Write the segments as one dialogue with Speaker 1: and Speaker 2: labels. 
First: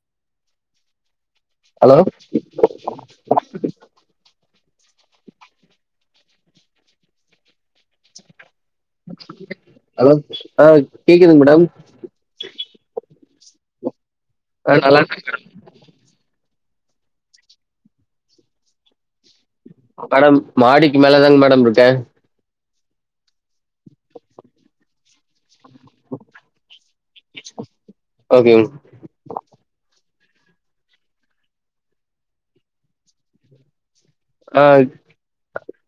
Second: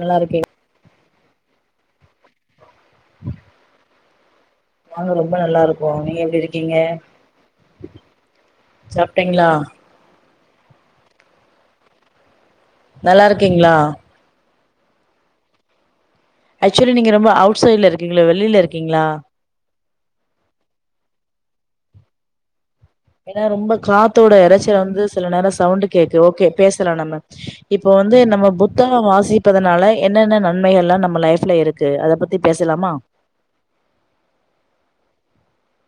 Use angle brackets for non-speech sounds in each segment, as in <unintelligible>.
Speaker 1: நல்லா இருக்கிங்
Speaker 2: ஹலோ
Speaker 1: நாங்க ரொம்ப நல்லா இருக்கோம் நீங்க எப்டி இருக்கீங்க சாப்ட்டீங்களா
Speaker 2: ஹலோ ஆ கேக்குது மேடம்
Speaker 1: நல்லா இருக்கீங்களா
Speaker 2: ஆ நல்லா இருக்கேன் மேடம்
Speaker 1: ஆக்சுவலி நீங்க ரொம்ப அவுட் சைடுல இருக்கீங்களா வெளில இருக்கீங்களா
Speaker 2: மேடம் மாடிக்கு மேல தாங்க மேடம் இருக்கேன்
Speaker 1: ஏன்னா ரொம்ப காத்தோட இறைச்சல் வந்து சில நேரம் சவுண்ட் கேக்குது ஓகே பேசலாம் நம்ம இப்ப வந்து நம்ம
Speaker 2: ஓகேங்
Speaker 1: புத்தா புக்க வாசிப்பதுனால என்னென்ன நன்மைகள் எல்லாம் நம்ம லைஃப்ல இருக்கு அதை பத்தி பேசலாமா
Speaker 2: ஆ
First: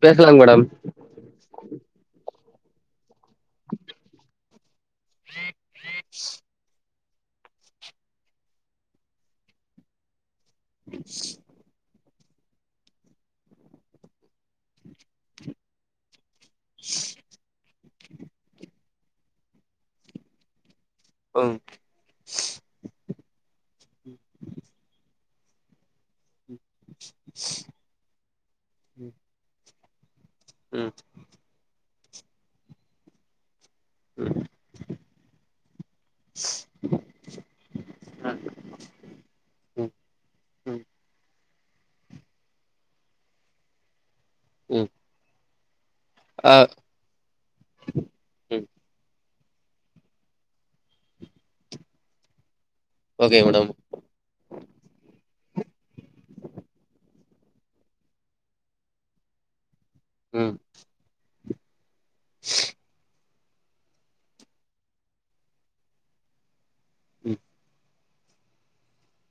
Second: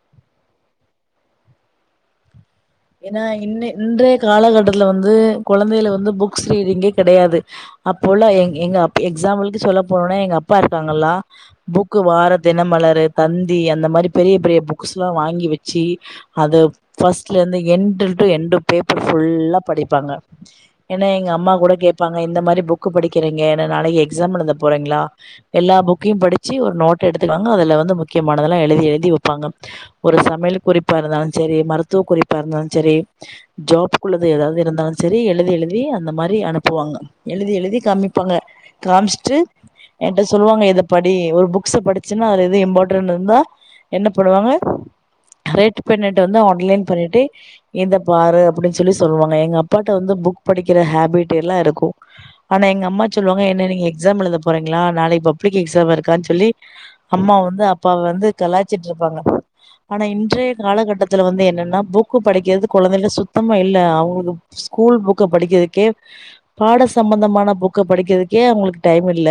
Speaker 2: பேசலாங்க மேடம் உம்
Speaker 1: ஏன்னா இன்ன இன்றைய காலகட்டத்துல வந்து குழந்தைங்களா வந்து புக்ஸ் ரீடிங்கு கிடையாது அப்போல்லாம் எ எங்க எக்ஸாம்பிளுக்குக்கு சொல்ல போனா எங்க அப்பா இருக்காங்கல்லா புக்கு வார தினமலர் தந்தி அந்த மாரி பெரிய பெரிய புக்ஸ் எல்லாம் வாங்கி வச்சி அது ஃபர்ஸ்ட்ல இருந்து எண்டு டு எண்டு பேப்பர் ஃபுல்லா படிப்பாங்க ஏன்னா எங்க அம்மா
Speaker 2: ம்
Speaker 1: கூட கே ப்பாங்க இந்த மாரி புக் படிக்கிறீங்க நாளைக்கு எக்ஸாம் எழுத போறீங்களா எல்லா புக்கையும் படி ச்சி ஒரு நோட் எடுத்துப்பாங்க அதுல வந்து முக்கியமானதெல்லாம் எழுதி எழுதி வைப்பாங்க ஒரு சமையல்
Speaker 2: ம்
Speaker 1: குறிப்பா இருந்தாலும் செரி மருத்துவ குறிப்பா இருந்தாலும் செரி ஜாப்க்குள்ளது
Speaker 2: ம்
Speaker 1: ஏதாவது இருந்தாலும் செரி எழுதி எழுதி அந்த மாரி அனுப்புவாங்க எழுதி எழுதி காமிப்பாங்க காமிச்சுட்டு
Speaker 2: ம் ஆ, ம்
Speaker 1: என்கிட்ட சொல்லுவாங்க இத படி ஒரு புக்ஸ படி சுன்னா அது இது இம்பார்டண்ட் இருந்தா என்ன பண்ணுவாங்க
Speaker 2: ம்
Speaker 1: ரெட் பெண்ணட்ட வந்து
Speaker 2: ஆ
Speaker 1: ஒன்லைன் பண்ணிட்டு இத பாரு
Speaker 2: ம்
Speaker 1: அப்டின்னு சொல்லி சொல்லுவாங்க எங்க அப்பாட்ட வந்து புக் படிக்கிற ஹாபிட் எல்லாம் இருக்கும் ஆனா எங்க அம்மா
Speaker 2: ஓகே
Speaker 1: சொல்லுவாங்க
Speaker 2: மேடம்
Speaker 1: என்ன நீங்க எக்ஸாம் எழுத போறீங்களா நாளைக்கு பப்ளிக் எக்ஸாம் இருக்கான்னு சொல்லி அம்மா வந்து அப்பாவ வந்து கலாய்ச்சிட்டு இருப்பாங்க ஆனா இன்றைய
Speaker 2: ம்
Speaker 1: காலகட்டத்துல வந்து என்னன்னா புக்கு படிக்கிறது குழந்தைகள்ட்ட சுத் சுத்தமா இல்ல அவுங்களுக்கு ஸ்கூல் புக்க படிக்கிறதுக்கே பாட
Speaker 2: ம்
Speaker 1: சம்பந்தமான புக்க படிக்கிறதுக் கே அவுங்களுக்கு டைம் இல்ல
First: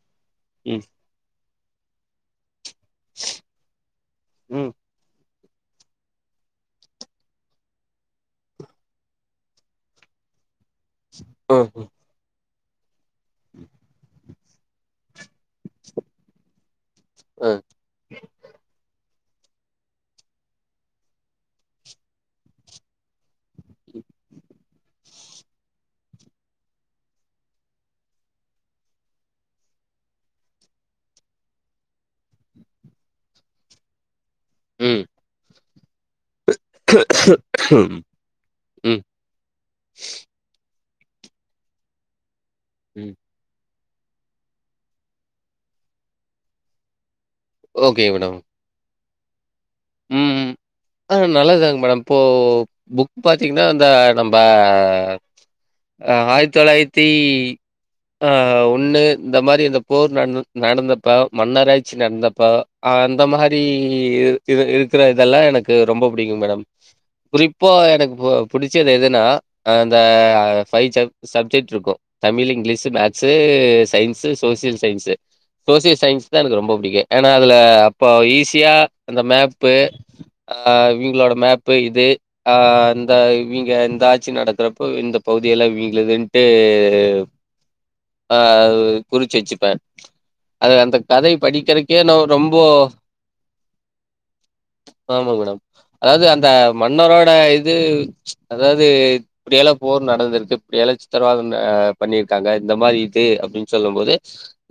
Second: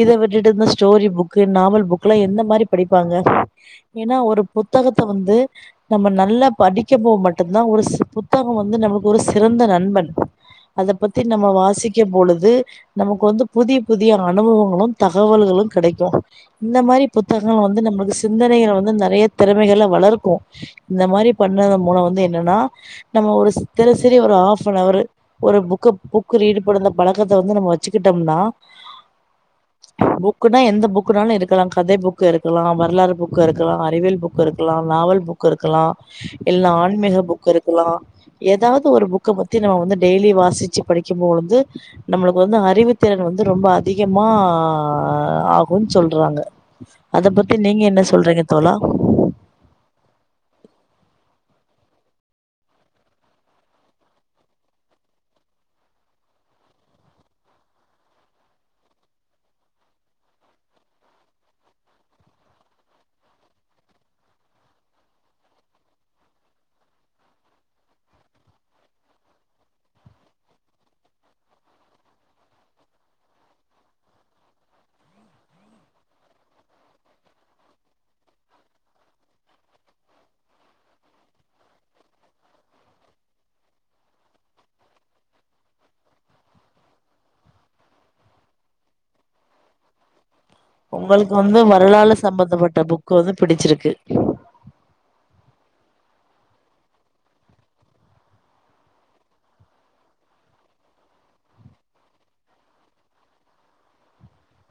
Speaker 1: இத விட்டுட்டு இந்த
Speaker 2: ம்
Speaker 1: ஸ்டோரி புக்கு நாவல் புக்ல்லாம் எந்த மாரி படிப்பாங்க ஏன்னா ஒரு
Speaker 2: ம்
Speaker 1: புத்தகத்த வந்து நம்ப நல்லா படிக்கப்போ மட்டும்தான் ஒரு புத்தகம் வந்து நம்மளுக்கு ஒரு சிறந்த நண்பன் அத பத்தி நம்ம
Speaker 2: ஆ
Speaker 1: வாசிக்கும் பொழுது நமக்கு வந்து புதிய புதிய அனுபவங்களும் தகவல்களும் கெடைக்கும் இந்த மாரி
Speaker 2: ஆ
Speaker 1: புத்தகங்கள் வந்து நம்மளுக்கு சிந்தனைகள வந்து நறைய திறமைகள வளர்க்கும் இந்த மாரி பண்ரதன் மூலம் வந்து என்னன்னா நம்ம ஒரு சித்தன சரி ஒரு ஹாப் அன் அவரு ஒரு புக்க புக் ரீடு பண்ணந்த பழக்கத்தை வந்து நம்ப வச்சுக்கிட்டோம்னா புக்குனா எந்த புக்குனாலும் இருக்கலாம் கதை புக்கு இருக்கலாம் வரலாறு புக்கு இருக்கலாம் அறிவியல் புக் புக் இருக்கலாம்
Speaker 2: ம்
Speaker 1: நாவல் புக் இருக்கலாம் இல்ல ஆன்மீக புக் இருக்கலாம் ஏதாவது
Speaker 2: ம்
Speaker 1: ஒரு புக்க பத்தி நம்ம வந்து டெய்லி வாசிச்சு படிக் க்கும் போது நம்மளுக்கு வந்து
Speaker 2: ம்
Speaker 1: அறிவுத்திறன் வந்து ரொம்ப அதிகமா ஆகும்ன்னு சொல்றாங்க அத பத்தி நீங்க என்ன
Speaker 2: ஓகே
Speaker 1: சொல்றீங்க தோழா
Speaker 2: ம் ம். அ நல்லதுதாங் மேடம் இப்போ புக் பாத்தீங்கன்னா அந்த நம்ப ஆ ஆயித் தொளாயித்தி ஆ ஒன்னு இந்த மாரி இந்த போர் நட்ந்து நடந்தப்ப மன்னராட்ச்சி நடந்தப்ப ஆ அந்த மாரி இர் இரு இருக்குற இதெல்லா எனக்கு ரொம்ப பிடிக்கு மேடம். குறிப்பா எனக்கு இப்போ புடிச்சது எதுனா அ அந்த ஃபை சே சப்ஜெக்ட்ருக்கு Tamil, English, maths, science, social science. Social science தா எனக்கு ரொம்ப பிடிக்கு ஏனா அதுல அப்போ ஈஸியா அந்த மேப்பு ஆ இவிங்களோட மேப்பு இது ஆ இந்தா இவிங்க இந்த ஆட்சி நடக்கறப்போ இந்த பகுதிய எல்லா இவிங்ளுதுன்ட்டு ஆ அது ஒரு குறிச்சு வெச்சுப்பே அது அந்த கதைய படிக்கிறக்கே நாவு ரொம்போ
Speaker 1: கொத பிடிச்சிருக்கு.
Speaker 2: ஆமா மேடம் அதாவது அந்த மன்னரோட இது அதாவது இப்டியல்லா போர் நடந்திருக்கு இப்டியல்லா சித்திரவாதன்ன பண்ணிருக்காங்க இந்த மாரி இது அப்டின் சொல்லும் போது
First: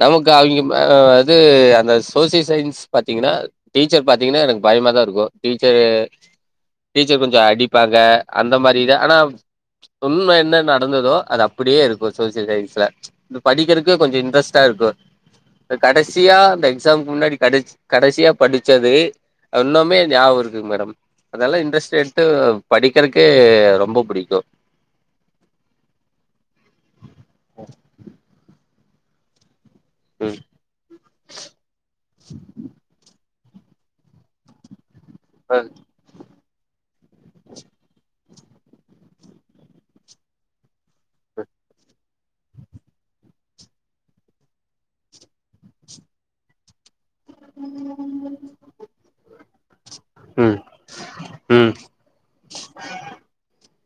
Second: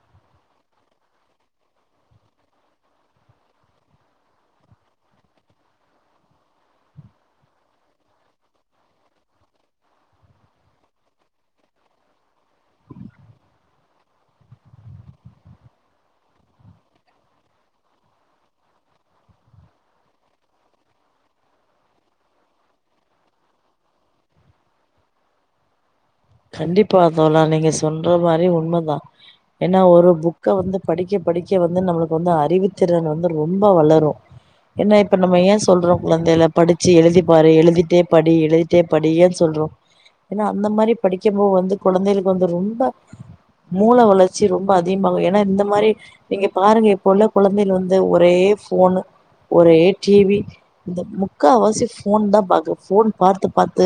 Speaker 2: நமக்கு அவிங்க ம இது அந்த சோசிய சயின்ஸ் பாத்தீங்கனால் டீச்சர் பாத்தீங்கன்னா எனக்கு பயமாதா இருக்கு டீச்சரு டீச்சர் கொஞ்சோ அடிப்பாங்க அந்த மாரிதா ஆனா உண்ம என்ன நடந்துதோ அது அப்பிடியே இருக்கு சோசியல் சயின்ஸ்ல. இது படிக்கிறக்கே கொஞ்சோ இன்ட்ரெஸ்ட்டா இருக்கு. ப்ப கடசியா அந்த எக்ஸாம்க்கு முன்னாடி கடைச் கடைசியா படிச்சது அ இன்னோமே ஞாவகோ இருக்குங் மேடம். அதெல்லா இன்ட்ரெஸ்ட் எடுத்து படிக்கிறக்கே ரொம்ப பிடிக்கு.
Speaker 1: கண்டிப்பா தோழா நீங்க சொல்ற மாரி உண்மதா. ஏன்னா ஒரு
Speaker 2: ம்
Speaker 1: புக்க வந்து படிக்க படிக்க வந்து நம்மளுக்கு வந்து அறிவுத்திறன் வந்து ரொம்ப வளரு என்னா இப்ப நம்ம ஏ சொல்றோ? குழந்தைல படிச்சு எழுதி பாரு எழுதிட்டே படி எழுதிட்டே படி ஏன் சொல்றோ? ஏனா அந்த மாரி படிக்கம் போ வந்து குழந்தைகளுக்கு வந்து ரொம்ப மூள வளர்ச்சி ரொம்ப அதிகமாகு ஏனா இந்த மாரி நீங்க பாருங்க இ ப்ப உள்ள குழந்தைகள் வந்து ஒரே ஃபோனு. ஒரே டி வி
Speaker 2: ம்
Speaker 1: இந்த
Speaker 2: ம்
Speaker 1: முக்காவாசி ஃபோன் தா பாக்குது ஃபோன் பாத்து பாத்து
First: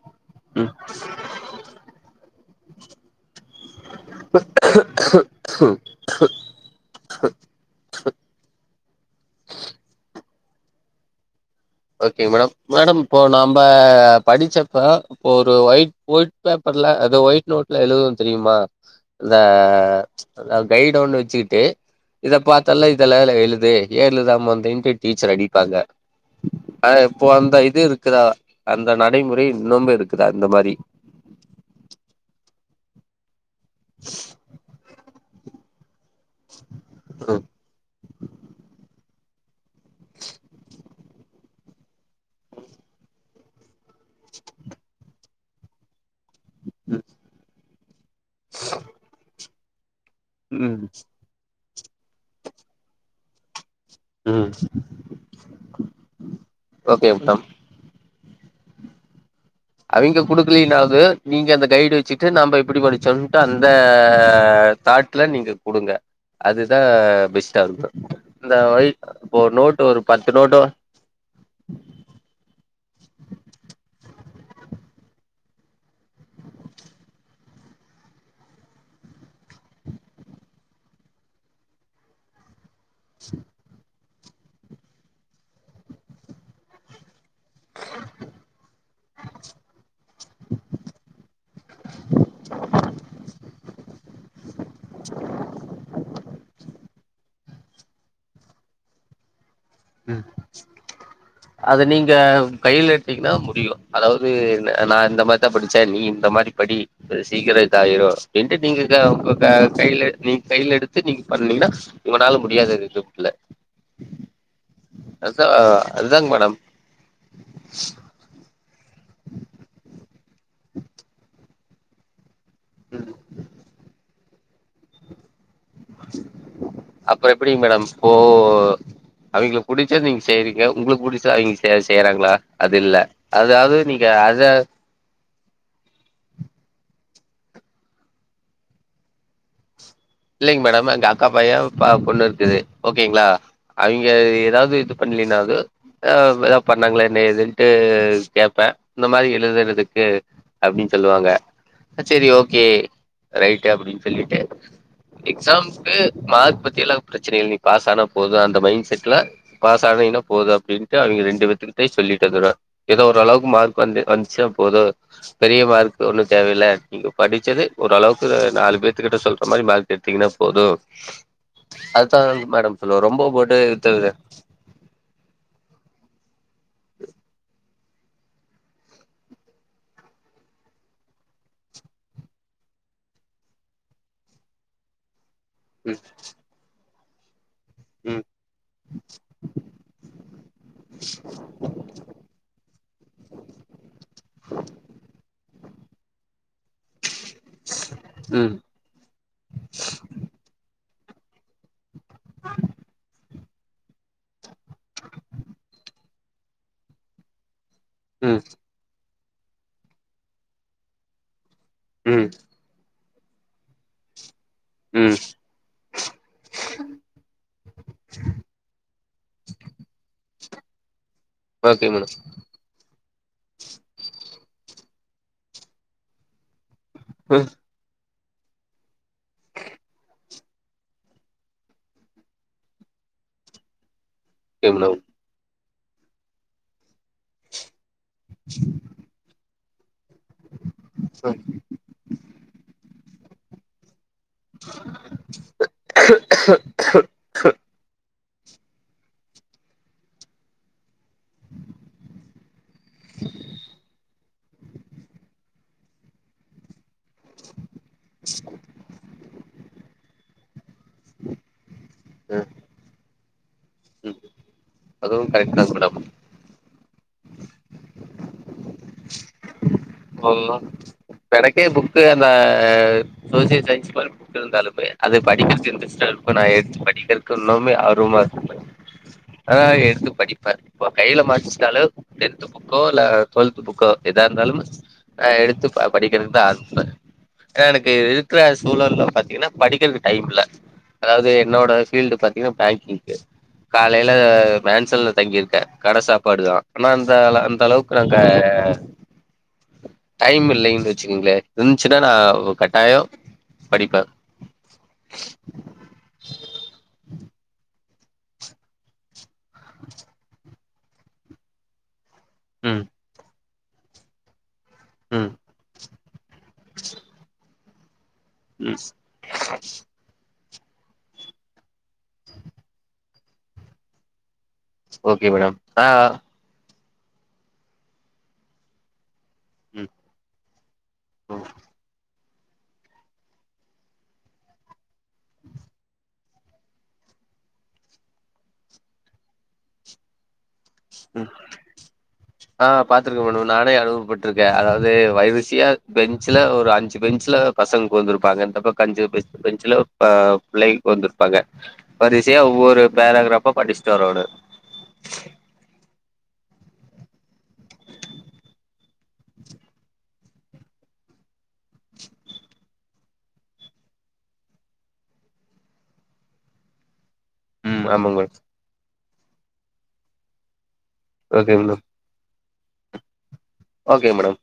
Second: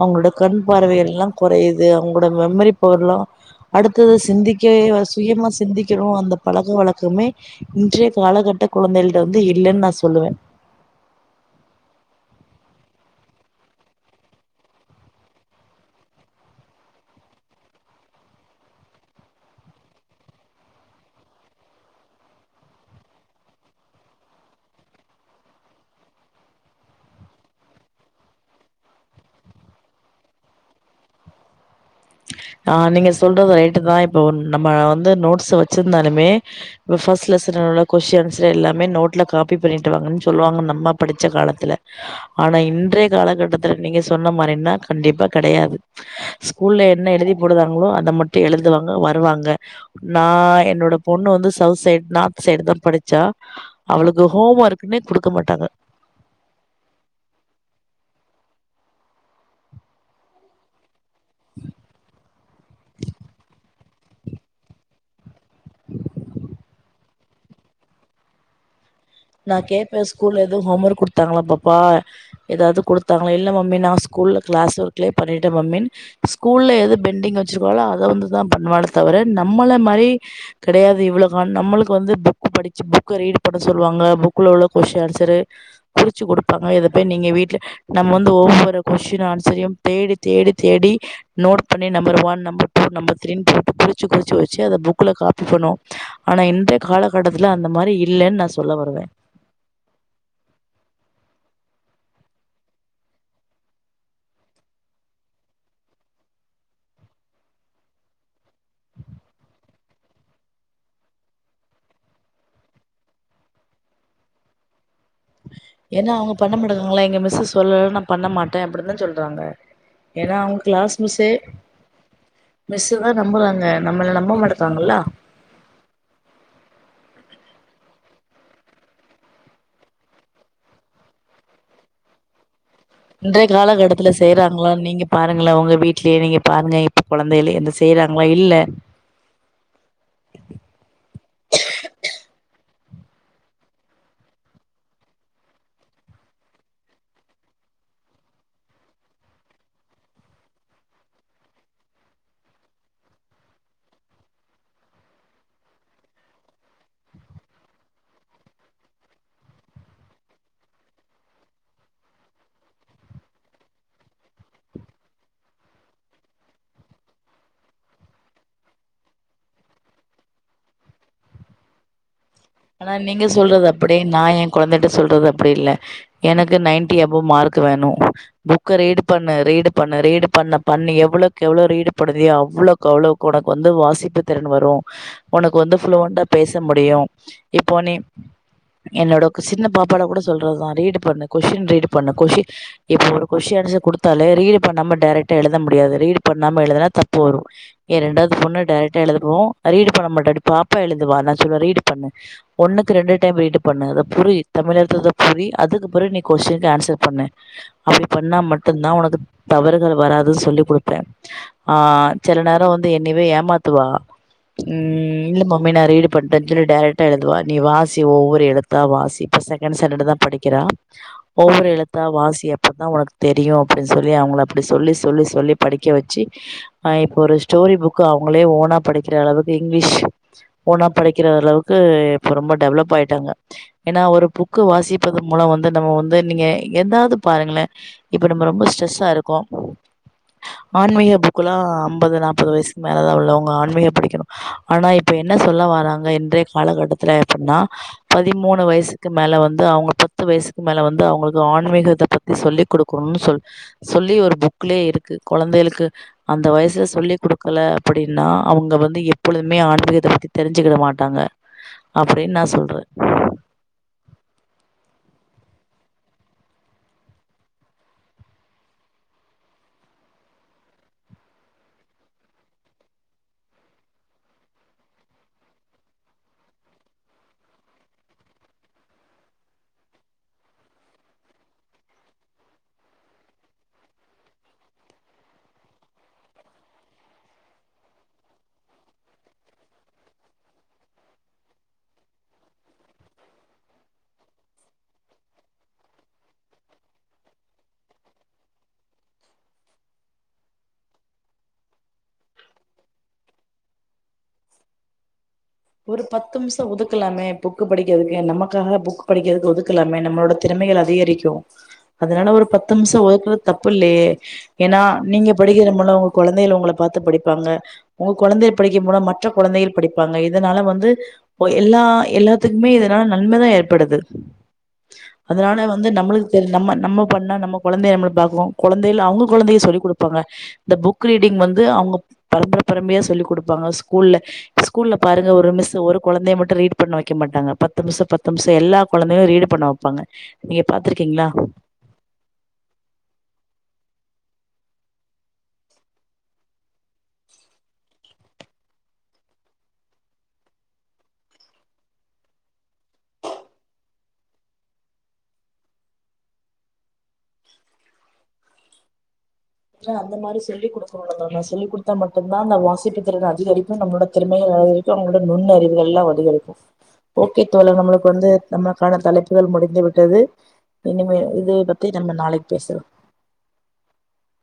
Speaker 1: அவுங்ளோட கண்
Speaker 2: ம்
Speaker 1: பார்வை எல்லா கொறையிது அவுங்க ந்த மெமரி பவர்ல்லா அடுத்தது சிந்திக்கவே வ சுயமா சிந்திக்கணு அந்தப் பழக்க வழக்கமே இன்றைய காலகட்ட குழந்தைகள்ட்ட வந்து இல்லன் நா சொல்லுவே.
Speaker 2: ஓகே மேடம் மேடம் இப்போ நாம்ப படிச்சப்ப இப்போ ஒரு ஒயிட் வொய்ட் பேப்பர்ல அது ஒயிட் நோட்ல எழுதுவோ தெரிமா? ந்த ஸ் அ கைடு ஒண்ணு வெச்சுக்கிட்டு இதப் பாத்தல்ல இதல்லா அதுல எழுது ஏ எழுதாம வந்தின்ட்டு டீச்சரு அடிப்பாங்க. அ இப்போ அந்த இது இருக்குதா அந்த நடைமுறை இன்னும் இருக்குதா இந்த மாரி?
Speaker 1: அ நீங்க சொல்றது ரைட்டு தா இப்ப ஒன் நம்ம வந்து நோட்ஸ் வெச்சிந்தாலுமே ஒரு ஃபஸ்ட் லெசனோட கொஸ்டி ஏன்சரு எல்லாமே நோட்ல காப்பி பண்ணிட்டு வாங்கன் சொல்லுவாங்க நம்ம படிச்ச காலத்துல. ஆனா இன்றைய காலகட்டத்துல நீங்க சொன்ன மாறின்னா கண்டிப்பா கெடையாது. ஸ் ஸ்கூல்ல என்ன எழுதி போடுதாங்களோ அத மட்டு எழுதுவாங்க வருவாங்க. நா
Speaker 2: ம்
Speaker 1: என்னோட பொண்ணு வந்து சவுத் சைட் நாத் சைடுதா படிச்சா. அவளுக்கு
Speaker 2: ம்
Speaker 1: ஹோம் ஒர்க்ன்னே குடுக்க மாட்டாங்க
Speaker 2: ஓகே முட்டம் அவிங்க குடுக்கலனாவது நீங்க அந்த கைடு வச்சிட்டு நம்ப இப்டி படிச்சோம்ட்டு அந் த தாட்ல நீங்க குடுங்க அதுதா பெஸ் டாகு இந்த வொயிட்
Speaker 1: நா கேப்பே ஸ்கூல்ல எதுவு ஹோம் ஒர்க் குடுத்தாங்களா பாப்பா ஏதாவது குடுத்தாங்கள இல்ல மம்மி நா ஸ்கூல்ல கிளாஸ் வொர்க்லயே பண்ணிட்டே மம்மின் ஸ்கூல்ல எது பெண்டிங் வச்சிருக்கோலோ அத வந்துதா பண்ணுவாலே தவிர நம்மள மாரி கெடையாது இவ்வளவு ஹான் நம்மளுக்கு வந்து புக் படிச்சு புக்க ரீட் பண்ண சொல்லுவாங்க புக்ல உள்ள கொஸ்டின் ஆன்சரு குறிச்சு குடுப்பாங்க இதப்போயி நீங்க வீட்ல நம்ம வந்து ஒவ்வொரு கொஸ்டின் ஆன்சரையும் தேடித் தேடித் தேடி நோட் பண்ணி number one number two number த்ரீனு போட்டு குறிச்சு குறிச்சு வச்சு அதை புக்ல காப்பி பண்ணுவோ ஆனா இன்றைய காலகட்டத்துல அந்த மாறி இல்லன்னு நா சொல்ல வருவே
Speaker 2: அ அத நீங்க கைல எடுத்தீங்கன்னா முடியு அதாவது நா இந்த மாறிதான் படிச்சே நீ இந்த மாறி படி சீக்கிர இதா ஆயிரு என்ட்டு நீங்க க க கைல நீங்க கையில எடுத்து நீங்க பண்ணீங்கன்னா உங்கனால முடியாதது எதுவுமில்ல
Speaker 1: ஏன்னா
Speaker 2: அதுதாங்க
Speaker 1: அவங்க பண்ண
Speaker 2: மேடம்
Speaker 1: முடியாதனால எங்க மிஸ்சு சொல்லல நா பண்ண மாட்டே அப்டித்தா சொல்தாங்க ஏன்னா அவங்க கிளாஸ் மிஸ்ஸே மிஸ்சுதா நம்புறாங்க நம்மள நம்ப மாட்துதாங்கில்லா
Speaker 2: அப்புற எப்டிங்க மேடம் இப்போ அவிங்களுக்கு புடிச்சத நீங்க செய்றீங்க உங்களுக்கு புடிச்சத அவிங்க செய் செய்யறாங்களா அது இல்ல
Speaker 1: இன்றைய
Speaker 2: அதாவது நீங்க
Speaker 1: காலகட்டத்துல
Speaker 2: அத
Speaker 1: செய்யறாங்களா நீங்க பாருங்களே உங்க வீட்லயே நீங்க பாருங்க இப்ப கொழந்தைலயே எந்த செய்யறாங்களா இல்ல
Speaker 2: இல்லைங்க மேடம் எங்க அக்கா பையன் ப பொண்ணு இருக்குது ஓகேங்களா அவிங்க ஏதாவது இது பண்லின்னாலு அ ஏதா பண்ணாங்களான்னு என்ன எதுன்ட்டு கேப்பே இந்த மாரி எழுதறதுக்கு அப்டின்னு சொல்லுவாங்க சேரி ஓகே ரைட்டு அப்டின்னு சொல்லிட்டு எக்சாம்ஸ்க்கு மார்க் பத்தி எல்லா பிரச்சனை இல்ல நீ பாஸ் ஆனா போதும் அந்த மைண்ட் செட்ல பாஸ் ஆகலன்னா போது அப்டின்ட்டு அவிங்க ரெண்டு பேத்துகிட்டயு சொல்லிட்டு வந்துருவே ஏதோ ஓரளவுக்கு மார்க் வந்து வந்துச்சானா போது பெரிய மார்க் ஒண்ணு தேவையில்ல நீங்க படிச்சது ஓரளவுக்கு நாலு பேத்து கிட்ட சொல்ற மாறி மார்க் எடுத்தீங்கன்னா போது அதுதா மேடம் சொல்லுவ ரொம்ப போட்டு இத்த
Speaker 1: கொழந்தைிட்ட சொல்றது அப்டி இல்ல எனக்கு நைன்டி அபவ் மார்க் வேணு புக்கை ரீட் பண்ணு ரீடு பண்ணு ரீடு பண்ண பண்ணி எவ்வளோக்கு எவ்வளோ ரீடு பண்ணதோ அவ்ளோ க்கு அவ்ளோக்கு உனக்கு வந்து வாசிப்பு திறன் வரு உனக்கு வந்து ஃப்ளுவெண்டா பேச முடியு இப்போ நீ
Speaker 2: ம்
Speaker 1: என்னோட சின்ன பாப்பாட கூட சொல்றதுதா ரீட் பண்ணு கொஷின் ரீட் பண்ணு கொஷின் இப்போ ஒரு கொஸ்டின் ஆன்சர் கொடுத்தாலே ரீடு பண்ணாம டேரெக்டா எழுத முடியாது ரீடு பண்ணாம எழுதுனா தப்பு வரு ஏ இரண்டாவது
Speaker 2: ம்
Speaker 1: பொண்ணு டைரக்டா எழுதுவோ ரீடு பண்ண மாட்டா இப்டி பாப்பா எழுதுவா நா சொல்வ ரீட் பண்ணு ஒன்னுக்கு ரெண்டு டைம் ரீடு பண்ணு அதை புரி தமிழ் அர்த்ததை புரி அதுக்குப்பிறகு நீ கொஸின்னுக்கு ஆன்சர் பண்ணு அப்டி பண்ணா
Speaker 2: ம் ம்
Speaker 1: மட்டும்தா உனக்கு தவறுகள் வராதுன்னு சொல்லிக் கொடுப்பே ஆ
Speaker 2: ம்
Speaker 1: சில நேரோ வந்து என்னவே ஏமாத்துவா ம் இல்ல மம்மி நா ரீட் பண்ட்டன்னு சொல்லி டைரக்டா எழுதுவா நீ வாசி ஒவ்வொரு எழுதா வாசி இப்ப செகண்ட்ஸ்டாண்டர்ட் தா படிக்கிறா ஒவ்வொரு
Speaker 2: ஓகே
Speaker 1: எழுத்தா
Speaker 2: மேடம்
Speaker 1: வாசியப் அப்பதா உனக்கு தெரியு அப்டின்னு சொல்லி அவுங்கள அப்டி சொல்லி சொல்லி சொல்லி படிக்க வெச்சு ஆ இப்ப ஒரு ஸ்டோரி புக் புக் அவுங்களே ஓனா படிக்கிற அளவுக்கு இங்கிலீஷ் ஓனா படிக்கிற அளவுக்கு இப்ப ரொம்ப டெவலப் ஆயிட்டாங்க ஏன்னா ஒரு புக்கு
Speaker 2: ஓகே மேடம்
Speaker 1: வாசிப்பது மூலம் வந்து நம்ம வந்து நீங்க எதாது பாருங்களேன் இப்ப நம்ம ரொம்ப ட்ரெஸ்சா இருக்கோ ஆன்மீக புக்குல்லா ஐம்பது நாப்பது வயசுக்கு மேலதா உள்ளவங்க ஆன்மீகோ படிக்கணு ஆனா இப்ப என்னா சொல்ல வறாங்க இன்றைய காலகட்டத் துலா அப்படின்னா பதிமூணு வயசுக்கு மேல வந்து அவுங்க புத் பத்து வயசுக்கு மேல வந்து அவுங்களுக்கு ஆன்மீகத்த பத்தி சொல்லிக் குடுக்கணும்னு சொ சொல்லி ஒரு புக் புக்குலயே இருக்கு கொழந்தைகளுக்கு அந்த வயசுல சொல்லிக் குடுக்கல அப்டின்னா அவுங்க வந்து எப்பொழுதுமே ஆன்மீகத்த பத்தி தெரிஞ்சுக்கிட மாட்டாங்க அப்டின்னு நான் சொல்ற
Speaker 2: அதுவும் கரெக்ட் தானே மேடம் நல்லா எனக்கே புக்கு அந்த சோசியல் சயின்ஸ் இருந்தாலுமே அது படிக்கிறதுக்கு இன்ட்ரெஸ்ட்டா இருக்கு நான் எடுத்து படிக்கிறதுக்கு இன்னுமே ஆர்வமா இருக்கும் ஆ எடுத்து படிப்ப இப்ப கையில மாட்டுச்சினாலு எந்த புக்கோ இல்ல டுவெல்த் புக்கோ எதா இருந்தாலும் எடுத்து படிக்கிறதுக்குதா ஆரம்பிபே ஆ எனக்கு இருக்கற சூழல்ல பாத்தீங்கன்னா படிக்கறதுக்கு டைம் இல்ல அதாது என்னோட ஃபீல்டு பாத்தீங்கன்னா பேங்கிங்கு காலையில மேன்சல்ல தங்கிருக்க கட சாப்பாடு தா ஆனா அந்த அள அந்த அளவுக் <unintelligible> டைம் இல்லைன்டு வெச்சிக்குங்களே இருந்துச்சுன்னா நா கட்டாயோ படிப்பே
Speaker 1: ஒரு பத்து நிமிஷோ ஒதுக்கலாமே புக் படிக்கிறதுக்கு நமக்காக புக் படிக்கிறதுக்கு ஒதுக்கலாமே நம்மளோட திறமைகள் அதிகரிக்கும் அதனால ஒரு பத்து
Speaker 2: ம்
Speaker 1: நிமிஷோ ஒதுக்குறது தப்பு இல்லையே ஏன்னா நீங்க
Speaker 2: ம்
Speaker 1: படிக்கிற போனா கொழந்தைகள் உங்களை பாத்து படிப்பாங்க உங்க கொழந்தை
Speaker 2: ம்
Speaker 1: படிக்கும் போனா மற்ற கொழந்தைகள் படிப்பாங்க இது இதனால வந்து இப்போ எல்லா எல்லாத்துக்குமே இதனால நன்மதா ஏற்படுது
Speaker 2: ஓகே மேடம்
Speaker 1: அதனால
Speaker 2: ஆ
Speaker 1: வந்து நம்ளுக் சேரி நம்ம நம்ம பண்ணா நம்ம கொழந்தைய நம்மள பாகோ கொந்தைல அவுங்க கொழந்தைய சொல்லிக்
Speaker 2: ம்
Speaker 1: குடுப்பாங்க இந்த புக் ரீடிங்
Speaker 2: ம்
Speaker 1: வந்து அவுங்க பரம்பர பரம்பையா சொல்லிக் குடுப்பாங்க ஸ்கூல்ல ஸ்கூல்ல பாருங்க ஒரு மிஸ் ஒரு கொழந்தைய மட்டும் ரீட் பண்ண வெக்க மாட்டாங்க பத்து நிம்ஷோ பத்து நிம்ஷோ எல்லா கொழந்தையு ரீட் பண்ண வெப்பாங்க நீங்க பாத்திருக்கீங்ளா
Speaker 2: ம் ஆ பாத்திருக்கே மேடம் நானே அனுபவபட்டிருக்கே அதாது வரிசியா பெஞ்சுல ஒரு அஞ்சு பெஞ்சுல பசங்க ஒக்காதுருப்பாங்க இந்த பக்கம் அஞ்சு பெஞ்சுல பிள்ளை ஒக்காந்திருப்பாங்க வரிசையா ஒவ்வொரு பேராகிராப்பா படிச்சுட்டு வரோனு
Speaker 1: ஆ அந்த மாரி சொல்லி குடுக்க இப்ப உள்ளவங்களுக்கு நா சொல்லிக்குடுத்தா மட்டும்தா அந்த வாசிப்பு திறன அதிகரிக்கும் நம்மலோட திறமைய அதிகரிக்கும் அவுங்களுக் இந்த நுண்ணறிவுகள்லா அதிகரிக்கு ஓகே தோழன்
Speaker 2: ம்
Speaker 1: நம்மளுக்கு
Speaker 2: ஆமாங்க
Speaker 1: வந்து
Speaker 2: மேடம்
Speaker 1: நம்மளுக்கான தலைப்புகள் முடிந்து விட்டது இனிமே இது
Speaker 2: ஓகே மேடம்
Speaker 1: பத்தி நம்ம நாளைக்கு பேசுறோ
Speaker 2: ஓகே மேடம்